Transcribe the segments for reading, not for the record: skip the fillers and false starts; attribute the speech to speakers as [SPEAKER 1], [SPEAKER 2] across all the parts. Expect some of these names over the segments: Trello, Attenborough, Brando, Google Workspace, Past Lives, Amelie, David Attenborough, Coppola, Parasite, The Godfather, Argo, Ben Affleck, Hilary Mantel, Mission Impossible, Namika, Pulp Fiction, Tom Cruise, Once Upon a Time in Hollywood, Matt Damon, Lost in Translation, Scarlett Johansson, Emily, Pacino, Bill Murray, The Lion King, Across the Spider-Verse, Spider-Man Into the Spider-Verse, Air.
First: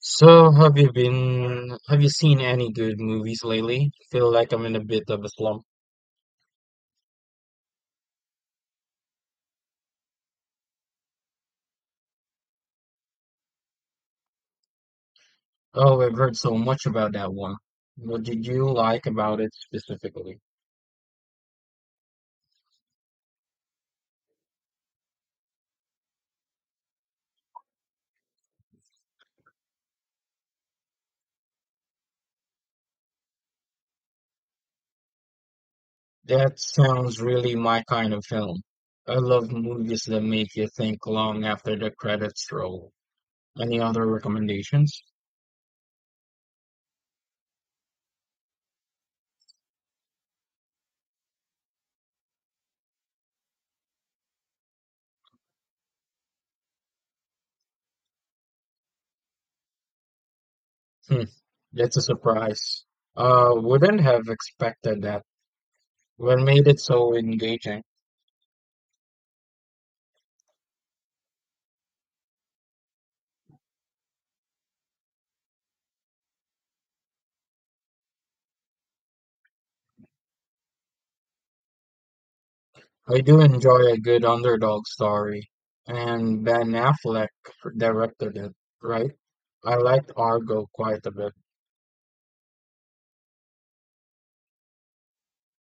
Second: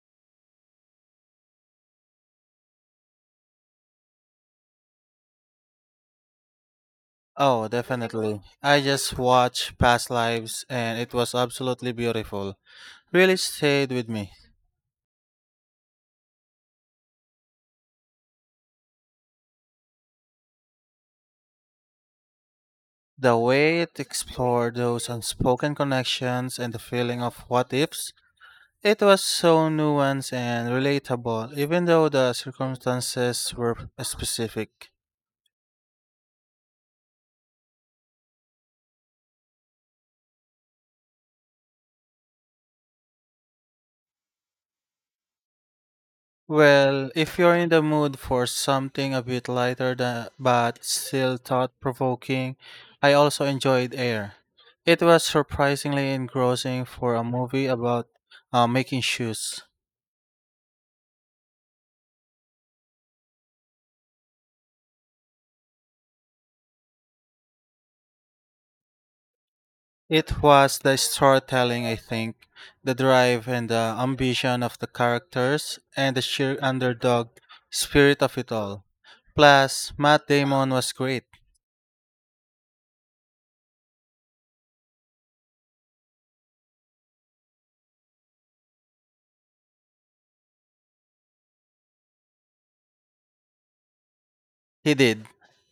[SPEAKER 1] So have you seen any good movies lately? Feel like I'm in a bit of a slump.
[SPEAKER 2] Oh, definitely. I just watched Past Lives and it was absolutely beautiful. Really stayed with me.
[SPEAKER 1] Oh, I've heard so much about that one. What did you like about it specifically?
[SPEAKER 2] The way it explored those unspoken connections and the feeling of what ifs, it was so nuanced and relatable, even though the circumstances were specific.
[SPEAKER 1] That sounds really my kind of film. I love movies that make you think long after the credits roll. Any other recommendations?
[SPEAKER 2] Well, if you're in the mood for something a bit but still thought-provoking, I also enjoyed Air. It was surprisingly engrossing for a movie about making shoes.
[SPEAKER 1] Hmm, that's a surprise. Wouldn't have expected that. What made it so engaging?
[SPEAKER 2] It was the storytelling, I think, the drive and the ambition of the characters, and the sheer underdog spirit of it all. Plus, Matt Damon was great.
[SPEAKER 1] I do enjoy a good underdog story, and Ben Affleck directed it, right? I liked Argo quite a bit.
[SPEAKER 2] He did.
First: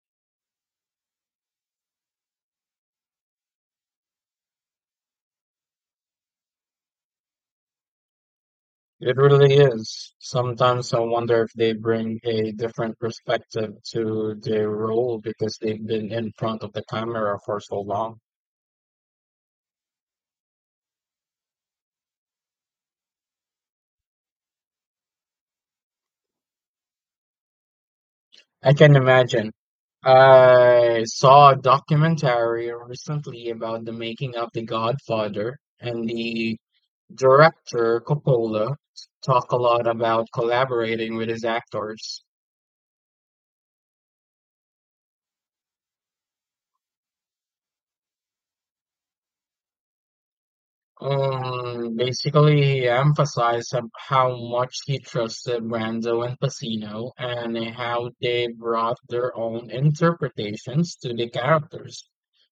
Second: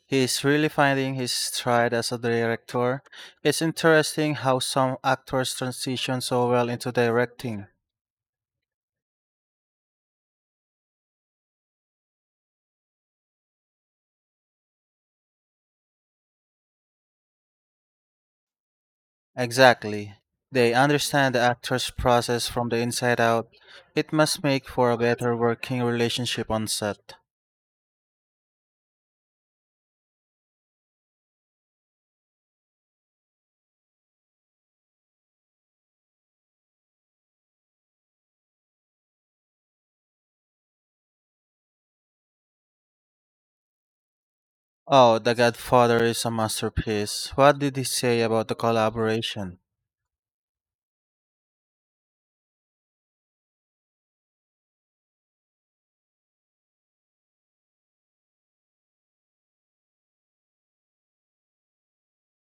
[SPEAKER 2] He's really finding his stride as a director. It's interesting how some actors transition so well into directing.
[SPEAKER 1] It really is. Sometimes I wonder if they bring a different perspective to their role because they've been in front of the camera for so long.
[SPEAKER 2] Exactly. They understand the actor's process from the inside out. It must make for a better working relationship on set.
[SPEAKER 1] I can imagine. I saw a documentary recently about the making of The Godfather and the Director Coppola talked a lot about collaborating with his actors.
[SPEAKER 2] Oh, The Godfather is a masterpiece. What did he say about the collaboration?
[SPEAKER 1] Basically, he emphasized how much he trusted Brando and Pacino and how they brought their own interpretations to the characters.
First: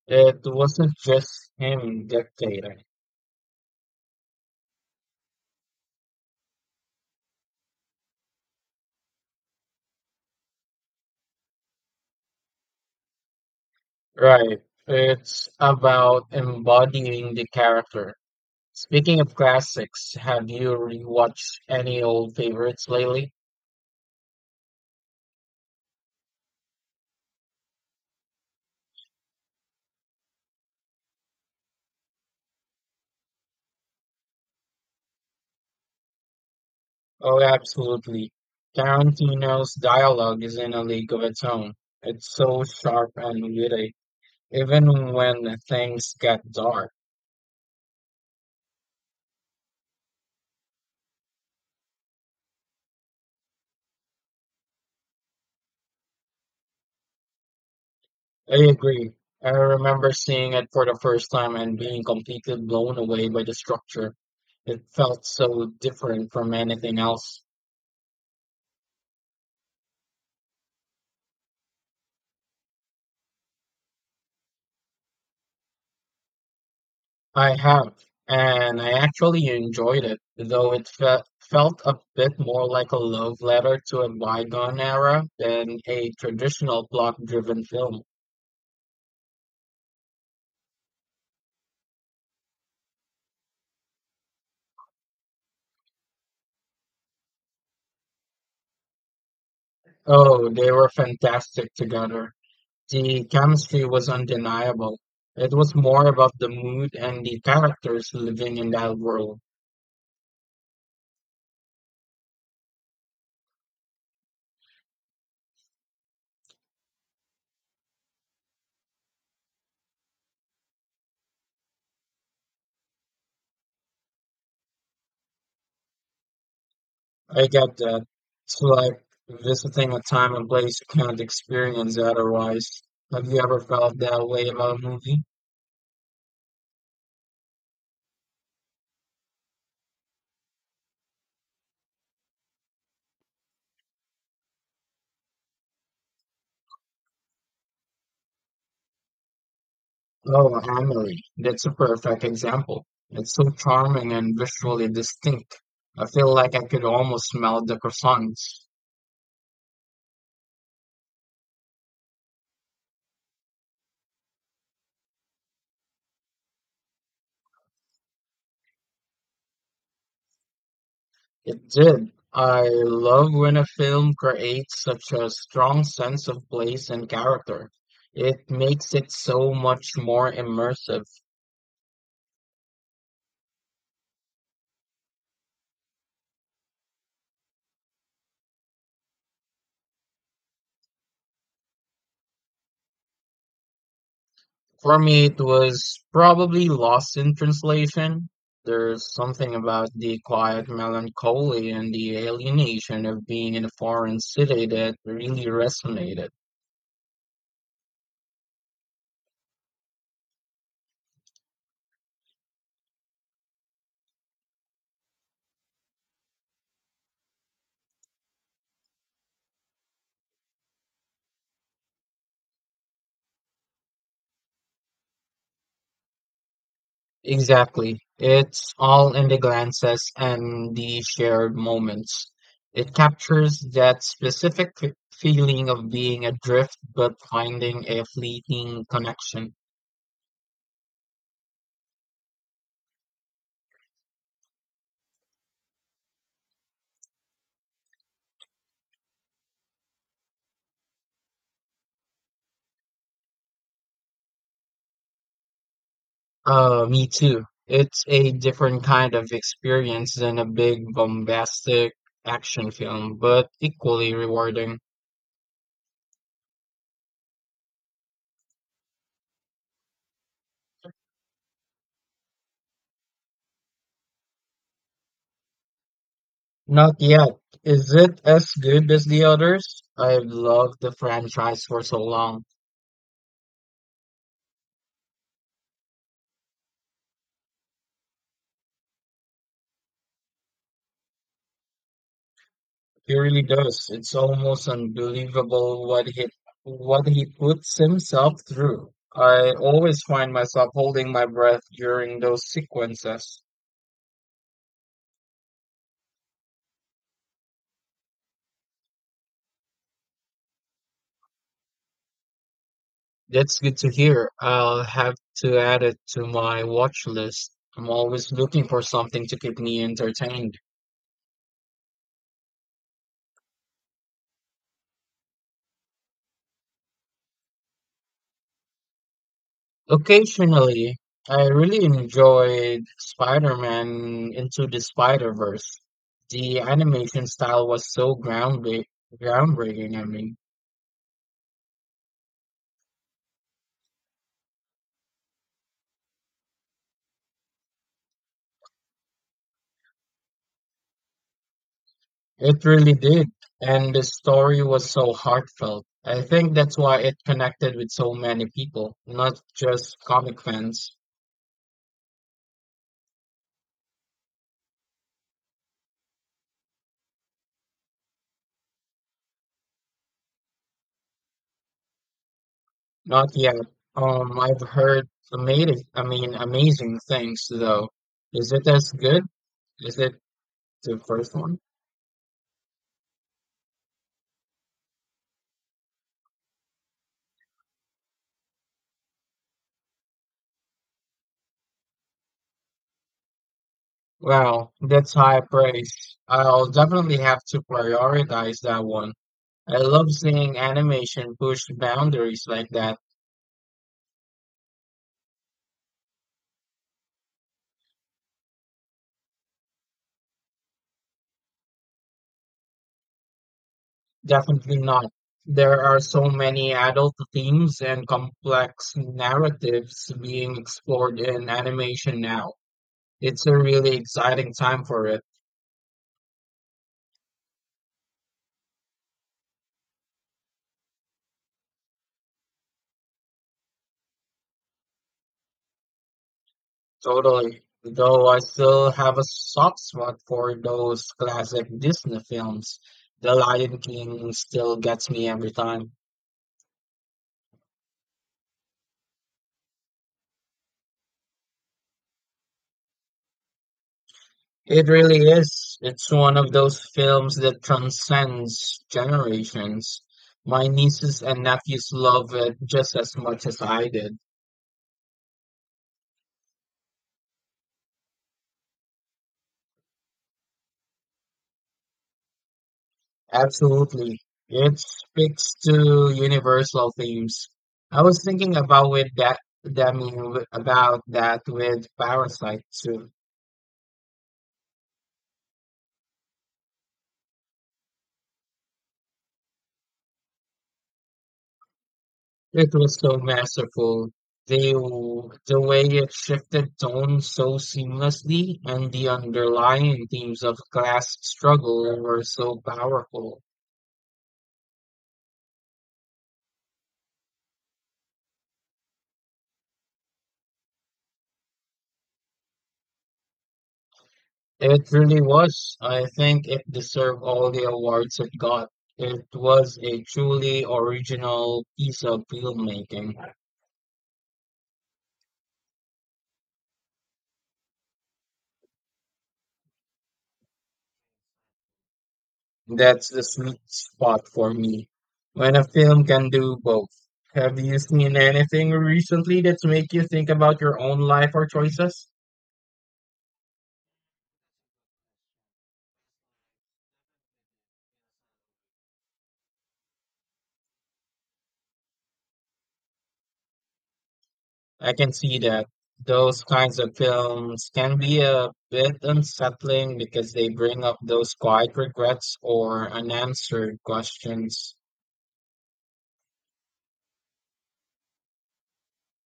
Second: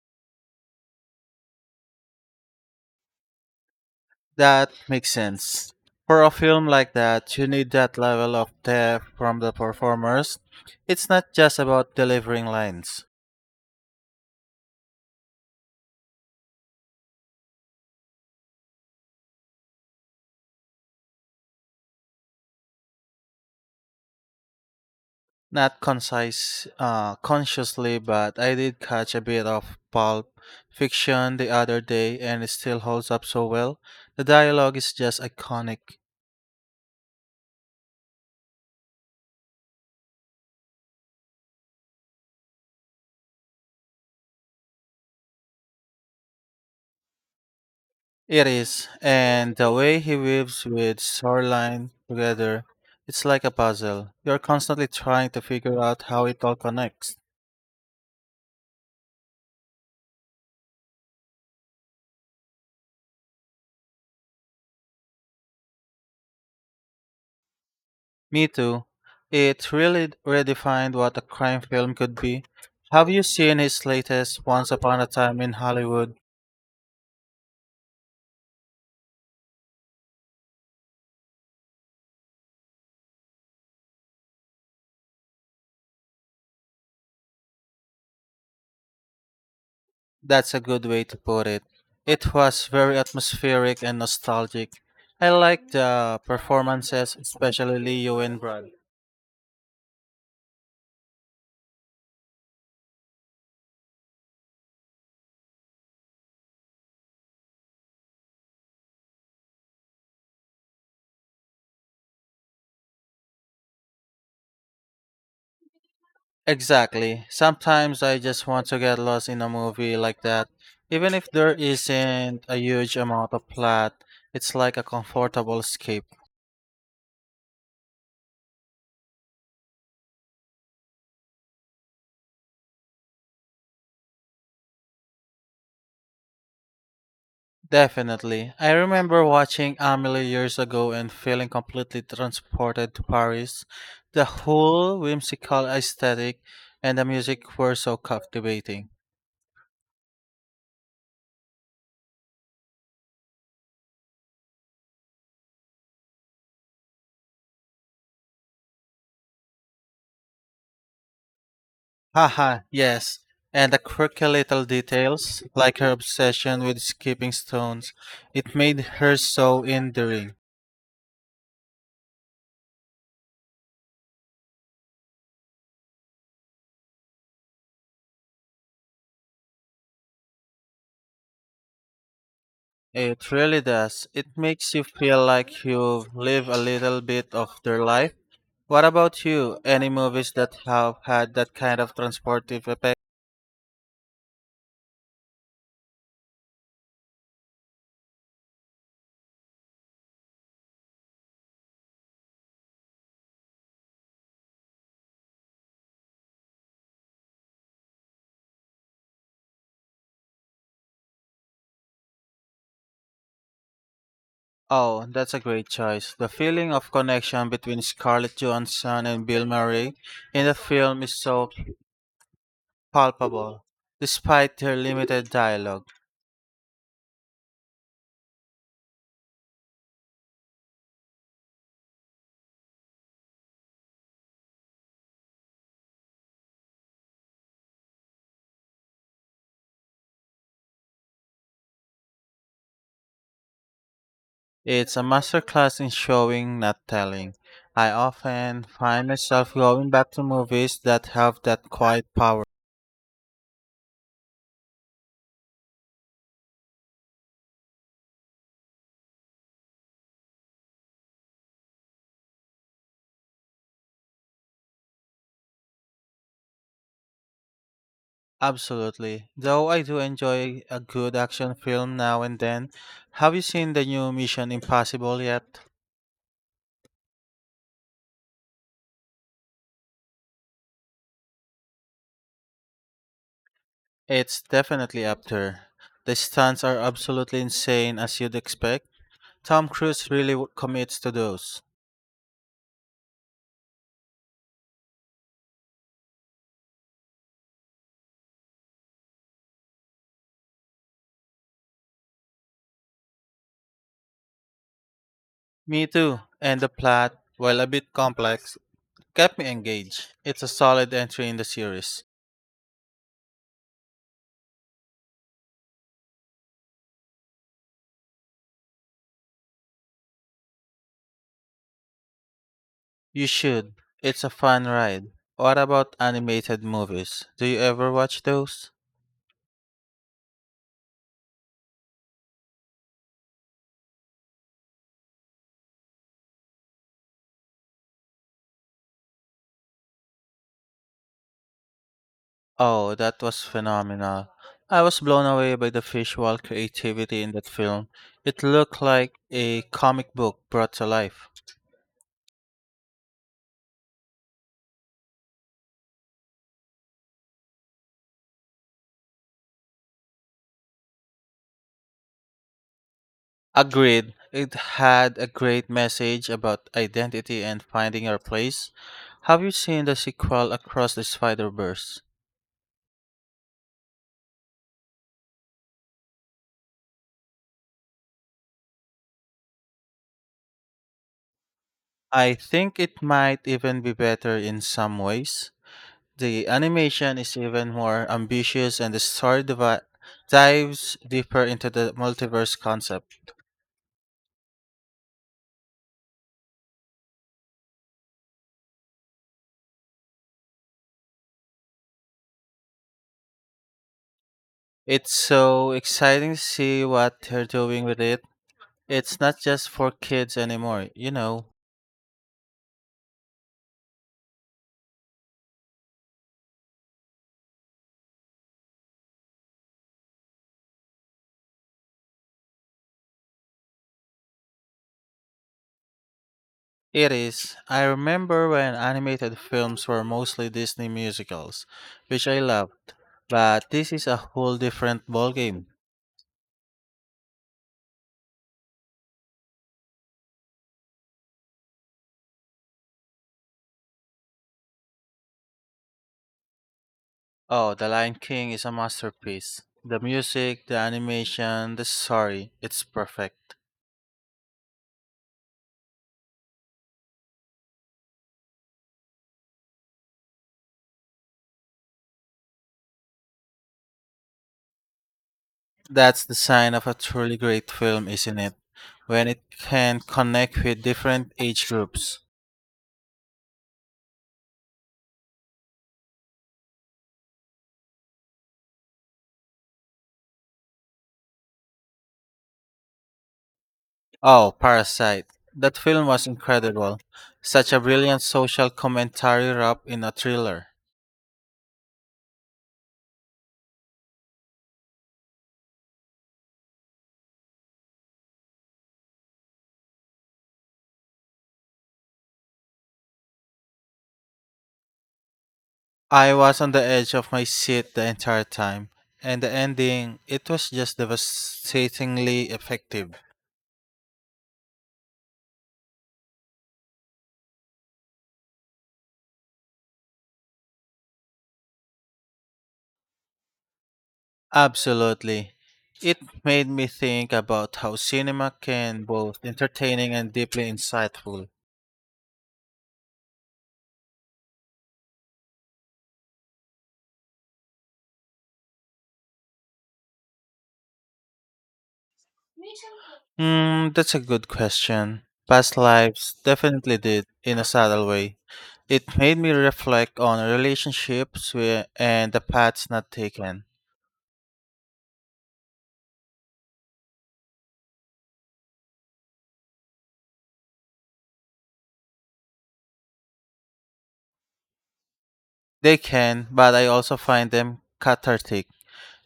[SPEAKER 1] It wasn't just him dictating.
[SPEAKER 2] That makes sense. For a film like that, you need that level of depth from the performers. It's not just about delivering lines.
[SPEAKER 1] Right. It's about embodying the character. Speaking of classics, have you rewatched any old favorites lately?
[SPEAKER 2] Not concise Consciously, but I did catch a bit of Pulp Fiction the other day and it still holds up so well. The dialogue is just iconic.
[SPEAKER 1] Oh, absolutely. Tarantino's dialogue is in a league of its own. It's so sharp and witty, even when things get dark.
[SPEAKER 2] It is, and the way he weaves with storyline together, it's like a puzzle. You're constantly trying to figure out how it all connects.
[SPEAKER 1] I agree. I remember seeing it for the first time and being completely blown away by the structure. It felt so different from anything else.
[SPEAKER 2] Me too. It really redefined what a crime film could be. Have you seen his latest Once Upon a Time in Hollywood?
[SPEAKER 1] I have, and I actually enjoyed it, though it felt a bit more like a love letter to a bygone era than a traditional plot-driven film.
[SPEAKER 2] That's a good way to put it. It was very atmospheric and nostalgic. I liked the performances, especially Leo and Brad.
[SPEAKER 1] Oh, they were fantastic together. The chemistry was undeniable. It was more about the mood and the characters living in that world.
[SPEAKER 2] Exactly. Sometimes I just want to get lost in a movie like that. Even if there isn't a huge amount of plot, it's like a comfortable escape.
[SPEAKER 1] I get that. It's like visiting a time and place you can't experience otherwise. Have you ever felt that way about a movie?
[SPEAKER 2] Definitely. I remember watching Amelie years ago and feeling completely transported to Paris. The whole whimsical aesthetic and the music were so captivating.
[SPEAKER 1] Oh, Emily, that's a perfect example. It's so charming and visually distinct. I feel like I could almost smell the croissants.
[SPEAKER 2] Haha, yes. And the quirky little details, like her obsession with skipping stones, it made her so endearing.
[SPEAKER 1] It did. I love when a film creates such a strong sense of place and character. It makes it so much more immersive.
[SPEAKER 2] It really does. It makes you feel like you've lived a little bit of their life. What about you? Any movies that have had that kind of transportive effect?
[SPEAKER 1] For me, it was probably Lost in Translation. There's something about the quiet melancholy and the alienation of being in a foreign city that really resonated.
[SPEAKER 2] Oh, that's a great choice. The feeling of connection between Scarlett Johansson and Bill Murray in the film is so palpable, despite their limited dialogue.
[SPEAKER 1] Exactly. It's all in the glances and the shared moments. It captures that specific feeling of being adrift but finding a fleeting connection.
[SPEAKER 2] It's a masterclass in showing, not telling. I often find myself going back to movies that have that quiet power.
[SPEAKER 1] Me too. It's a different kind of experience than a big bombastic action film, but equally rewarding.
[SPEAKER 2] Absolutely. Though I do enjoy a good action film now and then, have you seen the new Mission Impossible yet?
[SPEAKER 1] Not yet. Is it as good as the others? I've loved the franchise for so long.
[SPEAKER 2] It's definitely up there. The stunts are absolutely insane as you'd expect. Tom Cruise really commits to those.
[SPEAKER 1] He really does. It's almost unbelievable what he puts himself through. I always find myself holding my breath during those sequences.
[SPEAKER 2] Me too. And the plot, while a bit complex, kept me engaged. It's a solid entry in the series.
[SPEAKER 1] That's good to hear. I'll have to add it to my watch list. I'm always looking for something to keep me entertained.
[SPEAKER 2] You should. It's a fun ride. What about animated movies? Do you ever watch those?
[SPEAKER 1] Occasionally, I really enjoyed Spider-Man Into the Spider-Verse. The animation style was so groundbreaking, I mean.
[SPEAKER 2] Oh, that was phenomenal. I was blown away by the visual creativity in that film. It looked like a comic book brought to life.
[SPEAKER 1] It really did. And the story was so heartfelt. I think that's why it connected with so many people, not just comic fans.
[SPEAKER 2] Agreed, it had a great message about identity and finding our place. Have you seen the sequel Across the Spider-Verse?
[SPEAKER 1] Not yet. I've heard amazing, I mean, amazing things though. Is it as good? Is it the first one?
[SPEAKER 2] I think it might even be better in some ways. The animation is even more ambitious and the dives deeper into the multiverse concept.
[SPEAKER 1] Wow, that's high praise. I'll definitely have to prioritize that one. I love seeing animation push boundaries like that.
[SPEAKER 2] It's so exciting to see what they're doing with it. It's not just for kids anymore, you know.
[SPEAKER 1] Definitely not. There are so many adult themes and complex narratives being explored in animation now. It's a really exciting time for it.
[SPEAKER 2] It is. I remember when animated films were mostly Disney musicals, which I loved. But this is a whole different ballgame.
[SPEAKER 1] Totally. Though I still have a soft spot for those classic Disney films. The Lion King still gets me every time.
[SPEAKER 2] Oh, The Lion King is a masterpiece. The music, the animation, the story, it's perfect.
[SPEAKER 1] It really is. It's one of those films that transcends generations. My nieces and nephews love it just as much as I did.
[SPEAKER 2] That's the sign of a truly great film, isn't it? When it can connect with different age groups.
[SPEAKER 1] Absolutely. It speaks to universal themes. I was thinking about with that, that I mean, w- about that with Parasite too.
[SPEAKER 2] Oh, Parasite. That film was incredible. Such a brilliant social commentary wrapped in a thriller.
[SPEAKER 1] It was so masterful. The way it shifted tone so seamlessly and the underlying themes of class struggle were so powerful.
[SPEAKER 2] I was on the edge of my seat the entire time, and the ending, it was just devastatingly effective.
[SPEAKER 1] It really was. I think it deserved all the awards it got. It was a truly original piece of filmmaking.
[SPEAKER 2] Absolutely. It made me think about how cinema can both entertaining and deeply insightful.
[SPEAKER 1] That's the sweet spot for me. When a film can do both. Have you seen anything recently that's make you think about your own life or choices?
[SPEAKER 2] Hmm, that's a good question. Past Lives definitely did in a subtle way. It made me reflect on relationships where, and the paths not taken.
[SPEAKER 1] I can see that those kinds of films can be a bit unsettling because they bring up those quiet regrets or unanswered questions.
[SPEAKER 2] They can, but I also find them cathartic.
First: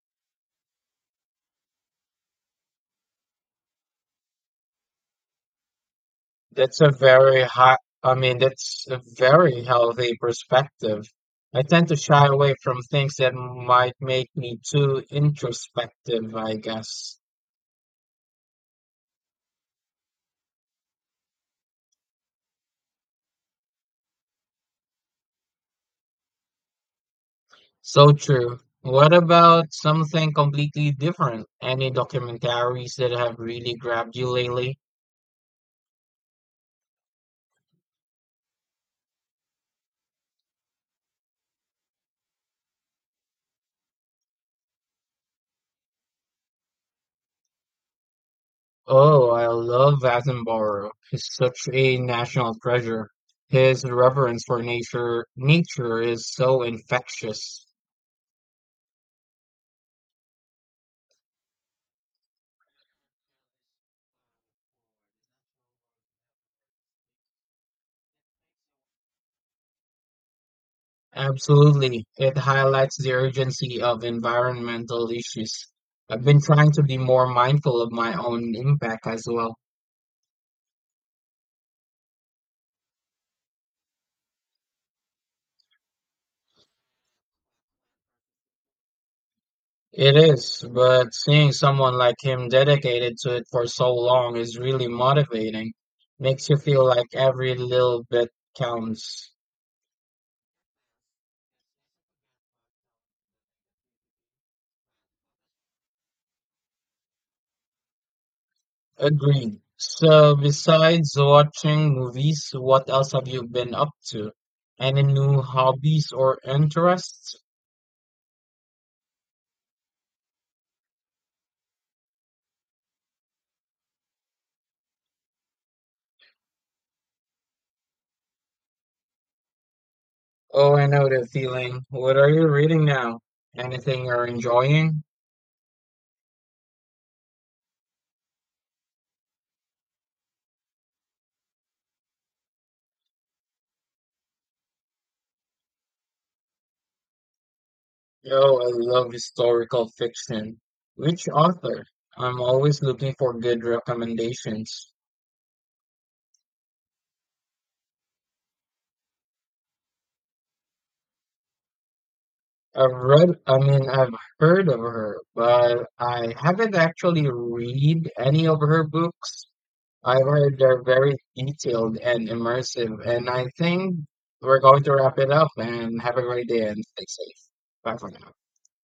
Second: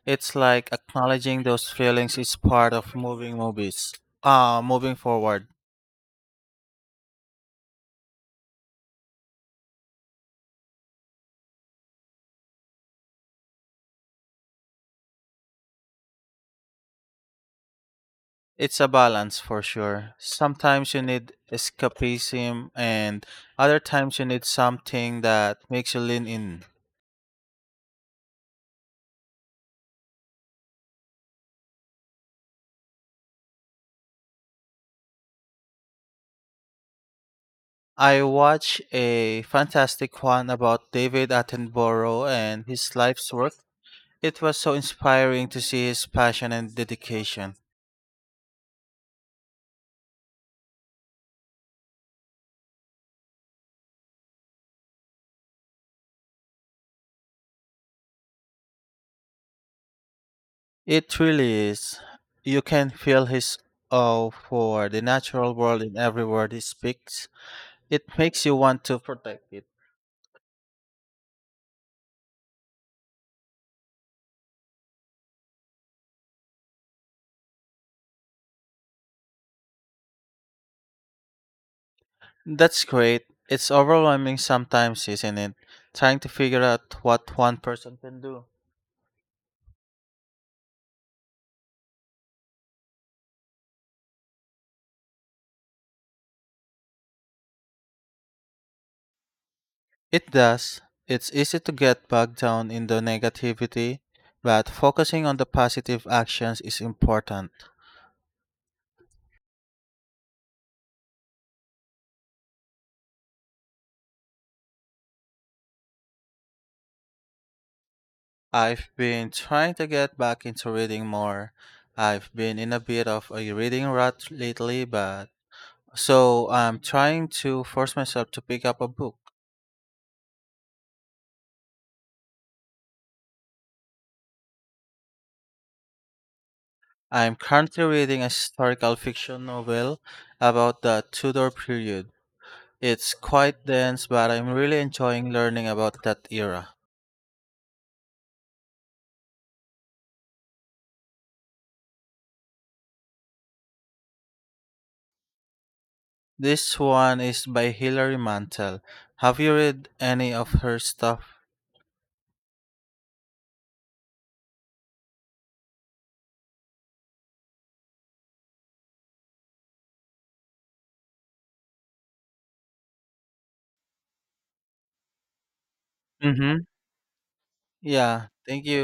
[SPEAKER 2] It's like acknowledging those feelings is part of moving movies. Moving forward.
[SPEAKER 1] That's a very healthy perspective. I tend to shy away from things that might make me too introspective, I guess.
[SPEAKER 2] It's a balance for sure. Sometimes you need escapism and other times you need something that makes you lean in.
[SPEAKER 1] So true. What about something completely different? Any documentaries that have really grabbed you lately?
[SPEAKER 2] I watched a fantastic one about David Attenborough and his life's work. It was so inspiring to see his passion and dedication.
[SPEAKER 1] Oh, I love Attenborough. He's such a national treasure. His reverence for nature is so infectious.
[SPEAKER 2] It really is. You can feel his awe for the natural world in every word he speaks. It makes you want to protect it.
[SPEAKER 1] Absolutely. It highlights the urgency of environmental issues. I've been trying to be more mindful of my own impact as well.
[SPEAKER 2] That's great. It's overwhelming sometimes, isn't it? Trying to figure out what one person can do.
[SPEAKER 1] It is, but seeing someone like him dedicated to it for so long is really motivating. Makes you feel like every little bit counts.
[SPEAKER 2] It does. It's easy to get bogged down in the negativity, but focusing on the positive actions is important.
[SPEAKER 1] Agreed. So, besides watching movies, what else have you been up to? Any new hobbies or interests?
[SPEAKER 2] I've been trying to get back into reading more. I've been in a bit of a reading rut lately, but so I'm trying to force myself to pick up a book.
[SPEAKER 1] Oh, I know that feeling. What are you reading now? Anything you're enjoying?
[SPEAKER 2] I'm currently reading a historical fiction novel about the Tudor period. It's quite dense, but I'm really enjoying learning about that era.
[SPEAKER 1] Oh, I love historical fiction. Which author? I'm always looking for good recommendations.
[SPEAKER 2] This one is by Hilary Mantel. Have you read any of her stuff?
[SPEAKER 1] I've heard of her, but I haven't actually read any of her books. I've heard they're very detailed and immersive, and I think we're going to wrap it up and have a great
[SPEAKER 2] Mm-hmm.
[SPEAKER 1] day and stay safe. Bye for
[SPEAKER 2] Yeah,
[SPEAKER 1] now.
[SPEAKER 2] thank you.